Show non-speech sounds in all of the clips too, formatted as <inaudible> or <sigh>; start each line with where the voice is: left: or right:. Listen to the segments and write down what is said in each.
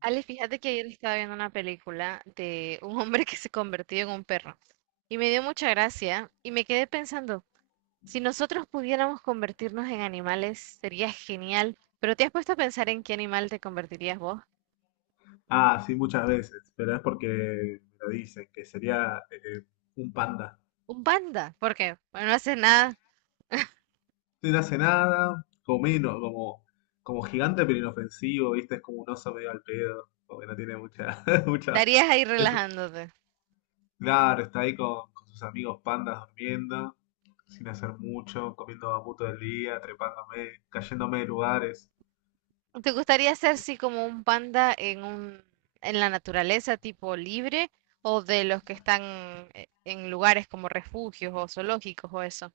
right: Ale, fíjate que ayer estaba viendo una película de un hombre que se convirtió en un perro y me dio mucha gracia y me quedé pensando, si nosotros pudiéramos convertirnos en animales, sería genial, pero ¿te has puesto a pensar en qué animal te convertirías vos?
left: Ah, sí, muchas veces, pero es porque me lo dicen, que sería un panda.
right: Un panda, porque bueno, no haces nada,
left: No hace nada, como gigante pero inofensivo, ¿viste? Es como un oso medio al pedo, porque no tiene mucha, <laughs> mucha...
right: estarías ahí
left: es-
right: relajándote.
left: claro, está ahí con sus amigos pandas durmiendo, sin hacer mucho, comiendo bambuto del día, trepándome, cayéndome de lugares.
right: ¿Te gustaría ser así como un panda en la naturaleza, tipo libre, o de los que están en lugares como refugios o zoológicos o eso?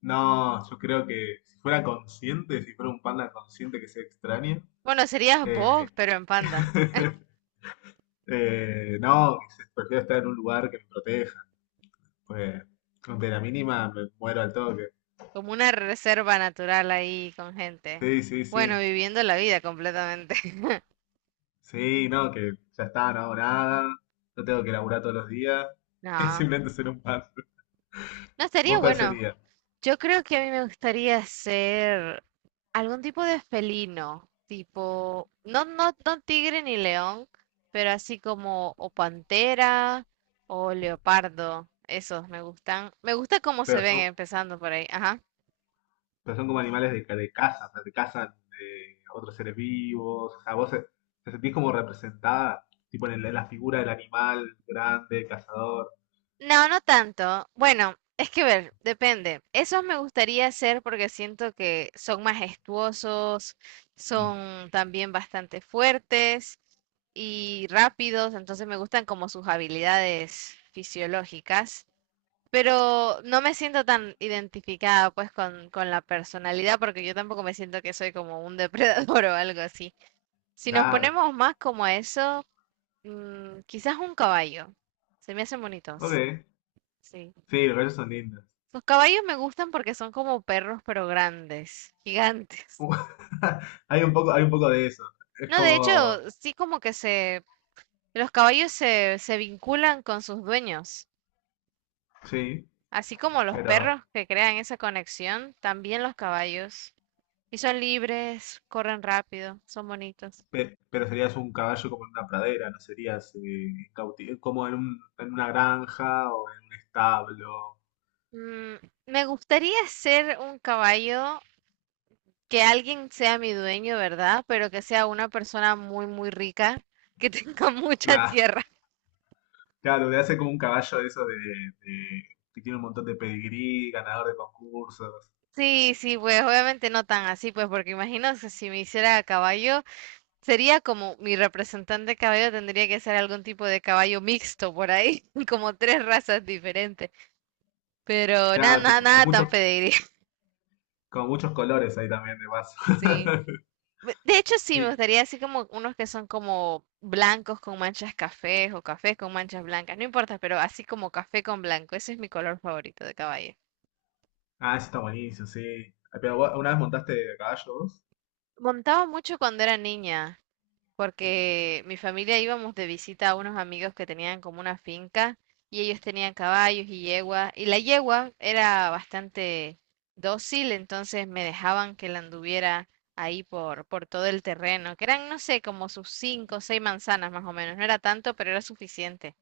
left: No, yo creo que si fuera consciente, si fuera un panda consciente que se extraña,
right: Bueno, serías vos,
left: eh,
right: pero en panda,
left: <laughs> No, prefiero estar en un lugar que me proteja. Pues, ante la mínima me muero al toque.
right: como una reserva natural ahí con gente.
left: Sí, sí,
right: Bueno,
left: sí.
right: viviendo la vida completamente. <laughs>
left: Sí, no, que ya está, no hago nada. No tengo que laburar todos los días. <laughs> Es
right: No,
left: simplemente ser un pan.
right: no estaría
left: ¿Vos cuál
right: bueno.
left: sería?
right: Yo creo que a mí me gustaría ser algún tipo de felino, tipo, no, no, no tigre ni león, pero así como o pantera o leopardo. Esos me gustan. Me gusta cómo se
left: Pero
right: ven
left: son,
right: empezando por ahí. Ajá.
left: pero son como animales de caza, o sea, te cazan otros seres vivos. O sea, te sentís como representada, tipo en la figura del animal grande, cazador.
right: No, no tanto. Bueno, es que ver, depende. Esos me gustaría hacer porque siento que son majestuosos,
left: Mm,
right: son también bastante fuertes y rápidos, entonces me gustan como sus habilidades fisiológicas, pero no me siento tan identificada pues con la personalidad porque yo tampoco me siento que soy como un depredador <laughs> o algo así. Si nos
left: claro.
right: ponemos más como a eso, quizás un caballo. Se me hacen bonitos.
left: Ok.
right: Sí.
left: Sí, los gallos son lindos.
right: Los caballos me gustan porque son como perros, pero grandes, gigantes.
left: <laughs> Hay un poco de eso. Es
right: No, de
left: como,
right: hecho, sí como que los caballos se vinculan con sus dueños.
left: sí,
right: Así como los
left: pero,
right: perros que crean esa conexión, también los caballos. Y son libres, corren rápido, son bonitos.
left: pero serías un caballo como en una pradera, no serías como en en una granja o en un establo.
right: Mm, me gustaría ser un caballo que alguien sea mi dueño, ¿verdad? Pero que sea una persona muy, muy rica, que tenga <laughs> mucha
left: Claro,
right: tierra.
left: claro, te hace como un caballo de esos de- que tiene un montón de pedigrí, ganador de concursos.
right: Sí, sí, pues obviamente no tan así, pues porque imagino que si me hiciera a caballo, sería como mi representante caballo tendría que ser algún tipo de caballo mixto por ahí, <laughs> como tres razas diferentes, pero nada,
left: Claro,
right: nada,
left: tipo,
right: nada tan pediría, <laughs>
left: con muchos colores ahí también de paso.
right: sí.
left: <laughs>
right: De hecho, sí,
left: Y,
right: me gustaría así como unos que son como blancos con manchas cafés o cafés con manchas blancas, no importa, pero así como café con blanco, ese es mi color favorito de caballo.
left: ah, eso está buenísimo, sí. Pero, ¿vos una vez montaste a caballo vos?
right: Montaba mucho cuando era niña,
left: Mm.
right: porque mi familia íbamos de visita a unos amigos que tenían como una finca y ellos tenían caballos y yegua y la yegua era bastante dócil, entonces me dejaban que la anduviera ahí por todo el terreno, que eran, no sé, como sus cinco o seis manzanas más o menos, no era tanto, pero era suficiente.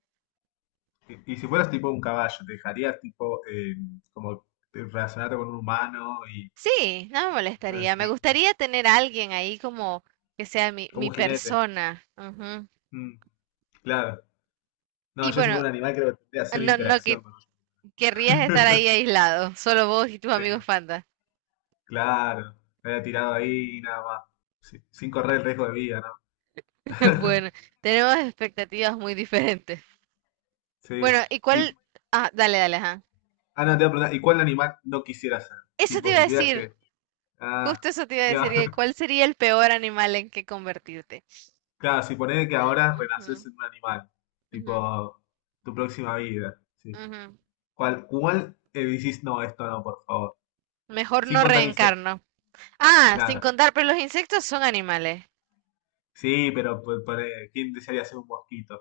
left: Y si fueras tipo un caballo, ¿te dejarías tipo como relacionarte con un humano y
right: Sí, no me
left: cosas
right: molestaría, me
left: así?
right: gustaría tener a alguien ahí como que sea mi,
left: Como
right: mi
left: un jinete.
right: persona. Ujú.
left: Mm, claro. No,
right: Y
left: yo si
right: bueno,
left: fuera un animal creo que tendría que hacer
right: no, no
left: interacción
right: que
left: con un
right: querrías estar ahí aislado, solo vos y tus amigos
left: jinete.
right: fantas.
left: Claro. Me había tirado ahí y nada más. Sí, sin correr el riesgo de vida, ¿no?
right: <laughs>
left: <laughs>
right: Bueno, tenemos expectativas muy diferentes.
left: Sí.
right: Bueno, ¿y
left: Y,
right: cuál? Ah, dale, dale, ajá.
left: ah, no, te voy a preguntar, ¿y cuál animal no quisieras ser?
right: Eso te
left: Tipo,
right: iba a
left: si tuvieras
right: decir,
left: que... Ah,
right: justo eso te iba a decir,
left: ya.
right: que
left: <laughs>
right: ¿cuál sería el peor animal en que convertirte?
left: Claro, si ponés que
right: Ah,
left: ahora
right: ujú,
left: renaces en un animal.
right: ujú,
left: Tipo, tu próxima vida. Sí.
right: ujú.
left: Cuál decís, no, esto no, por favor?
right: Mejor
left: Sin
right: no
left: contar insectos,
right: reencarno. Ah, sin
left: claro.
right: contar, pero los insectos son animales.
left: Sí, pero pone, ¿quién desearía ser un mosquito?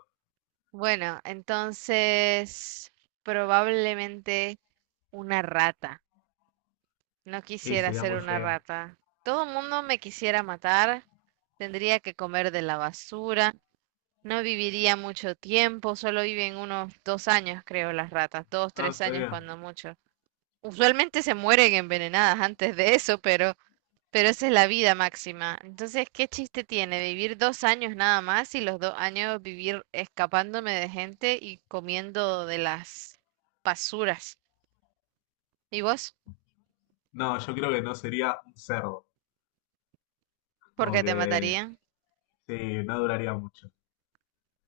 right: Bueno, entonces probablemente una rata. No
left: Y
right: quisiera
left: sería
right: ser
left: muy
right: una
left: feo.
right: rata. Todo el mundo me quisiera matar. Tendría que comer de la basura. No viviría mucho tiempo, solo viven unos dos años, creo, las ratas, dos,
left: No,
right: tres años
left: sería.
right: cuando mucho. Usualmente se mueren envenenadas antes de eso, pero esa es la vida máxima. Entonces, ¿qué chiste tiene vivir dos años nada más y los dos años vivir escapándome de gente y comiendo de las basuras? ¿Y vos?
left: No, yo creo que no sería un cerdo.
right: ¿Por
left: Como
right: qué te
left: que,
right: matarían?
left: sí, no duraría mucho.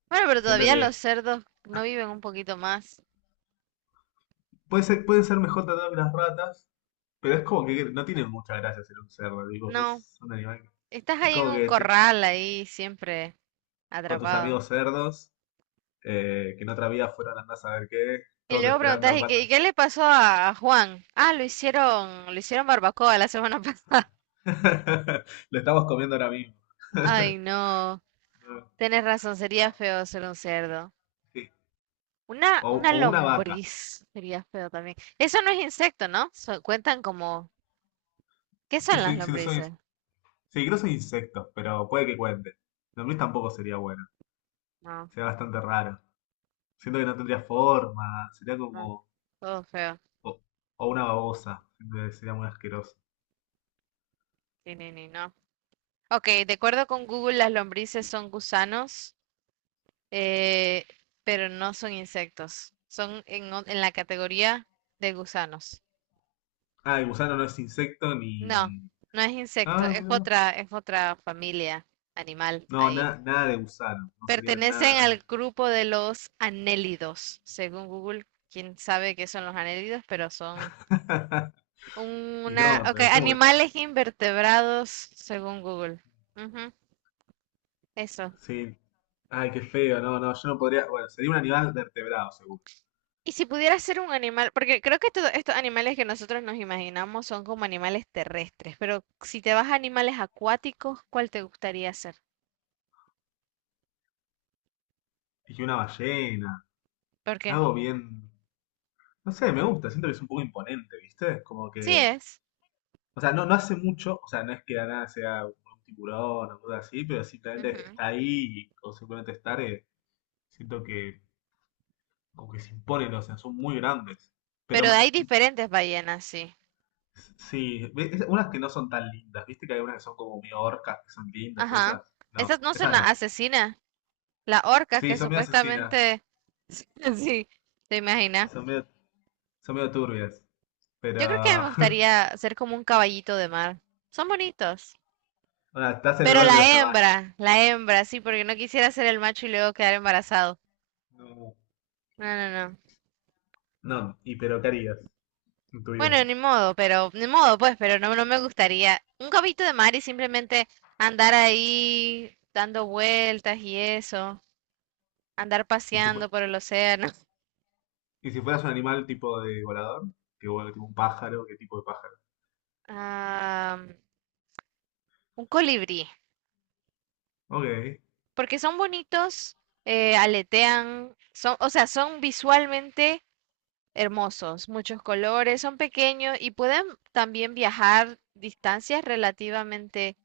right: Bueno, pero
left: Siento
right: todavía los
left: que
right: cerdos no viven un poquito más.
left: puede ser, pueden ser mejor tratados que las ratas, pero es como que no tienen mucha gracia ser un cerdo. Digo,
right: No,
left: sos un animal. Que-
right: estás
left: Es
right: ahí en
left: como
right: un
left: que te-
right: corral, ahí siempre
left: con tus
right: atrapado.
left: amigos cerdos, que en otra vida fueron andás a ver qué,
right: Y
left: todos
right: luego preguntas,
left: esperando
right: ¿y qué, y
left: cuándo
right: qué le pasó a Juan? Ah, lo hicieron barbacoa la semana <laughs> pasada.
left: <laughs> lo estamos comiendo ahora mismo.
right: Ay,
left: <laughs>
right: no.
left: No,
right: Tienes razón,
left: no,
right: sería feo ser un cerdo.
left: sí.
right: Una,
left: O,
right: una
left: o una vaca.
right: lombriz sería feo también. Eso no es insecto, ¿no? Cuentan como. ¿Qué
left: Es que
right: son las
left: soy, si no soy, sí,
right: lombrices?
left: creo que soy insecto, pero puede que cuente. La mí tampoco sería bueno.
right: No,
left: Sería bastante raro. Siento que no tendría forma. Sería
right: no,
left: como.
right: todo feo.
left: O, o una babosa. Siento que sería muy asqueroso.
right: Ni, ni, ni, no. Ok, de acuerdo con Google, las lombrices son gusanos, eh, pero no son insectos. Son en la categoría de gusanos.
left: Ah, el gusano no es insecto
right: No,
left: ni.
right: no es insecto,
left: Ah,
right: es
left: mira.
right: otra, es otra familia animal
left: No,
right: ahí.
left: nada de gusano. No sería
right: Pertenecen
left: nada,
right: al grupo de los anélidos, según Google. Quién sabe qué son los anélidos, pero son
left: nada. <laughs> Y no,
right: okay,
left: pero ¿como que no?
right: animales invertebrados, según Google. Ujú, eso.
left: Sí. Ay, qué feo. No, no, yo no podría. Bueno, sería un animal vertebrado, seguro.
right: Y si pudiera ser un animal, porque creo que todos estos animales que nosotros nos imaginamos son como animales terrestres, pero si te vas a animales acuáticos, ¿cuál te gustaría ser?
left: Y una ballena.
right: ¿Por qué?
left: Algo bien. No sé, me gusta. Siento que es un poco imponente, ¿viste? Como
right: Sí
left: que.
right: es.
left: O sea, no, no hace mucho. O sea, no es que la nada sea un tiburón o algo así, pero simplemente
right: Ujú.
left: está ahí y- o simplemente estar. Siento que. Como que se imponen, o sea, son muy grandes. Pero
right: Pero hay diferentes ballenas, sí.
left: sí, unas que no son tan lindas, ¿viste? Que hay unas que son como medio orcas, que son lindas,
right: Ajá.
left: esas. No,
right: Esas no son
left: esas
right: las
left: no.
right: asesinas, las orcas
left: Sí,
right: que
left: son medio asesinas.
right: supuestamente. <laughs> Sí, te imaginas.
left: Son medio Son medio turbias, pero
right: Yo
left: <laughs>
right: creo que me
left: ah,
right: gustaría ser como un caballito de mar. Son bonitos.
left: estás en el
right: Pero
left: orden de los caballos.
right: la hembra, sí, porque no quisiera ser el macho y luego quedar embarazado.
left: No,
right: No, no, no.
left: no, y pero ¿qué harías en tu vida?
right: Bueno, ni modo, pero, ni modo, pues, pero no, no me gustaría un caballito de mar y simplemente andar ahí dando vueltas y eso, andar
left: ¿Y si,
right: paseando por el océano.
left: y si fueras un animal tipo de volador? Que vuela tipo un pájaro, ¿qué tipo de pájaro?
right: Ah, un colibrí,
left: Ok.
right: porque son bonitos, aletean, o sea, son visualmente hermosos, muchos colores, son pequeños y pueden también viajar distancias relativamente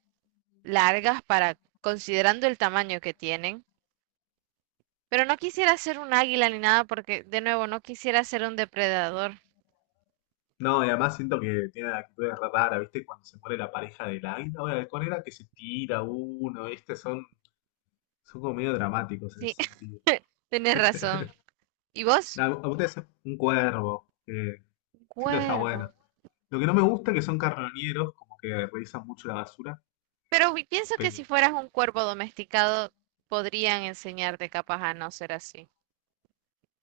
right: largas para considerando el tamaño que tienen. Pero no quisiera ser un águila ni nada porque, de nuevo, no quisiera ser un depredador.
left: No, y además siento que tiene actitudes raras, ¿viste? Cuando se muere la pareja del águila o el halcón era que se tira uno, ¿viste? Son, son como medio dramáticos en
right: Sí,
left: ese
right: <laughs>
left: sentido.
right: tienes razón. ¿Y vos?
left: A ustedes un cuervo, que
right: Un
left: siento que está bueno.
right: cuervo.
left: Lo que no me gusta es que son carroñeros, como que revisan mucho la basura.
right: Pero pienso que si fueras un cuervo domesticado, podrían enseñarte capaz a no ser así.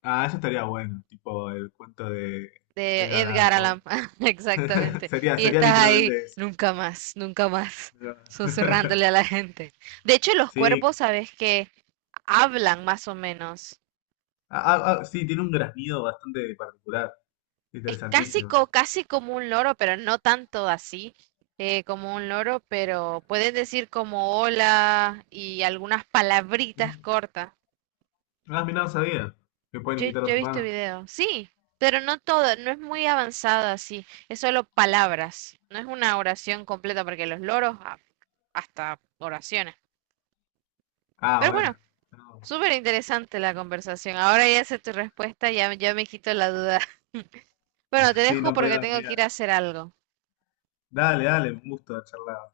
left: Ah, eso estaría bueno, tipo el cuento de
right: De
left: Edgar Allan
right: Edgar Allan
left: Poe.
right: Poe, <laughs>
left: <laughs>
right: exactamente.
left: Sería,
right: Y
left: sería
right: estás ahí,
left: literalmente eso.
right: nunca más, nunca más,
left: Pero- <laughs>
right: susurrándole a la gente. De hecho, los cuervos,
left: Sí,
right: sabes que hablan más o menos.
left: ah, ah, ah, sí, tiene un graznido bastante particular,
right: Es casi,
left: interesantísimo.
right: casi como un loro, pero no tanto así como un loro, pero pueden decir como hola y algunas palabritas
left: Mm,
right: cortas.
left: ah, mira, no sabía que pueden
right: Yo,
left: imitar a
right: yo he
left: los
right: visto
left: humanos.
right: video, sí, pero no todo, no es muy avanzado así, es solo palabras, no es una oración completa porque los loros hasta oraciones.
left: Ah,
right: Pero
left: bueno.
right: bueno,
left: No.
right: súper interesante la conversación. Ahora ya sé tu respuesta, ya, ya me quito la duda. <laughs> Bueno, te
left: Sí,
right: dejo
left: no podía
right: porque tengo
left: dormir.
right: que ir a hacer algo.
left: Dale, dale, un gusto charlar.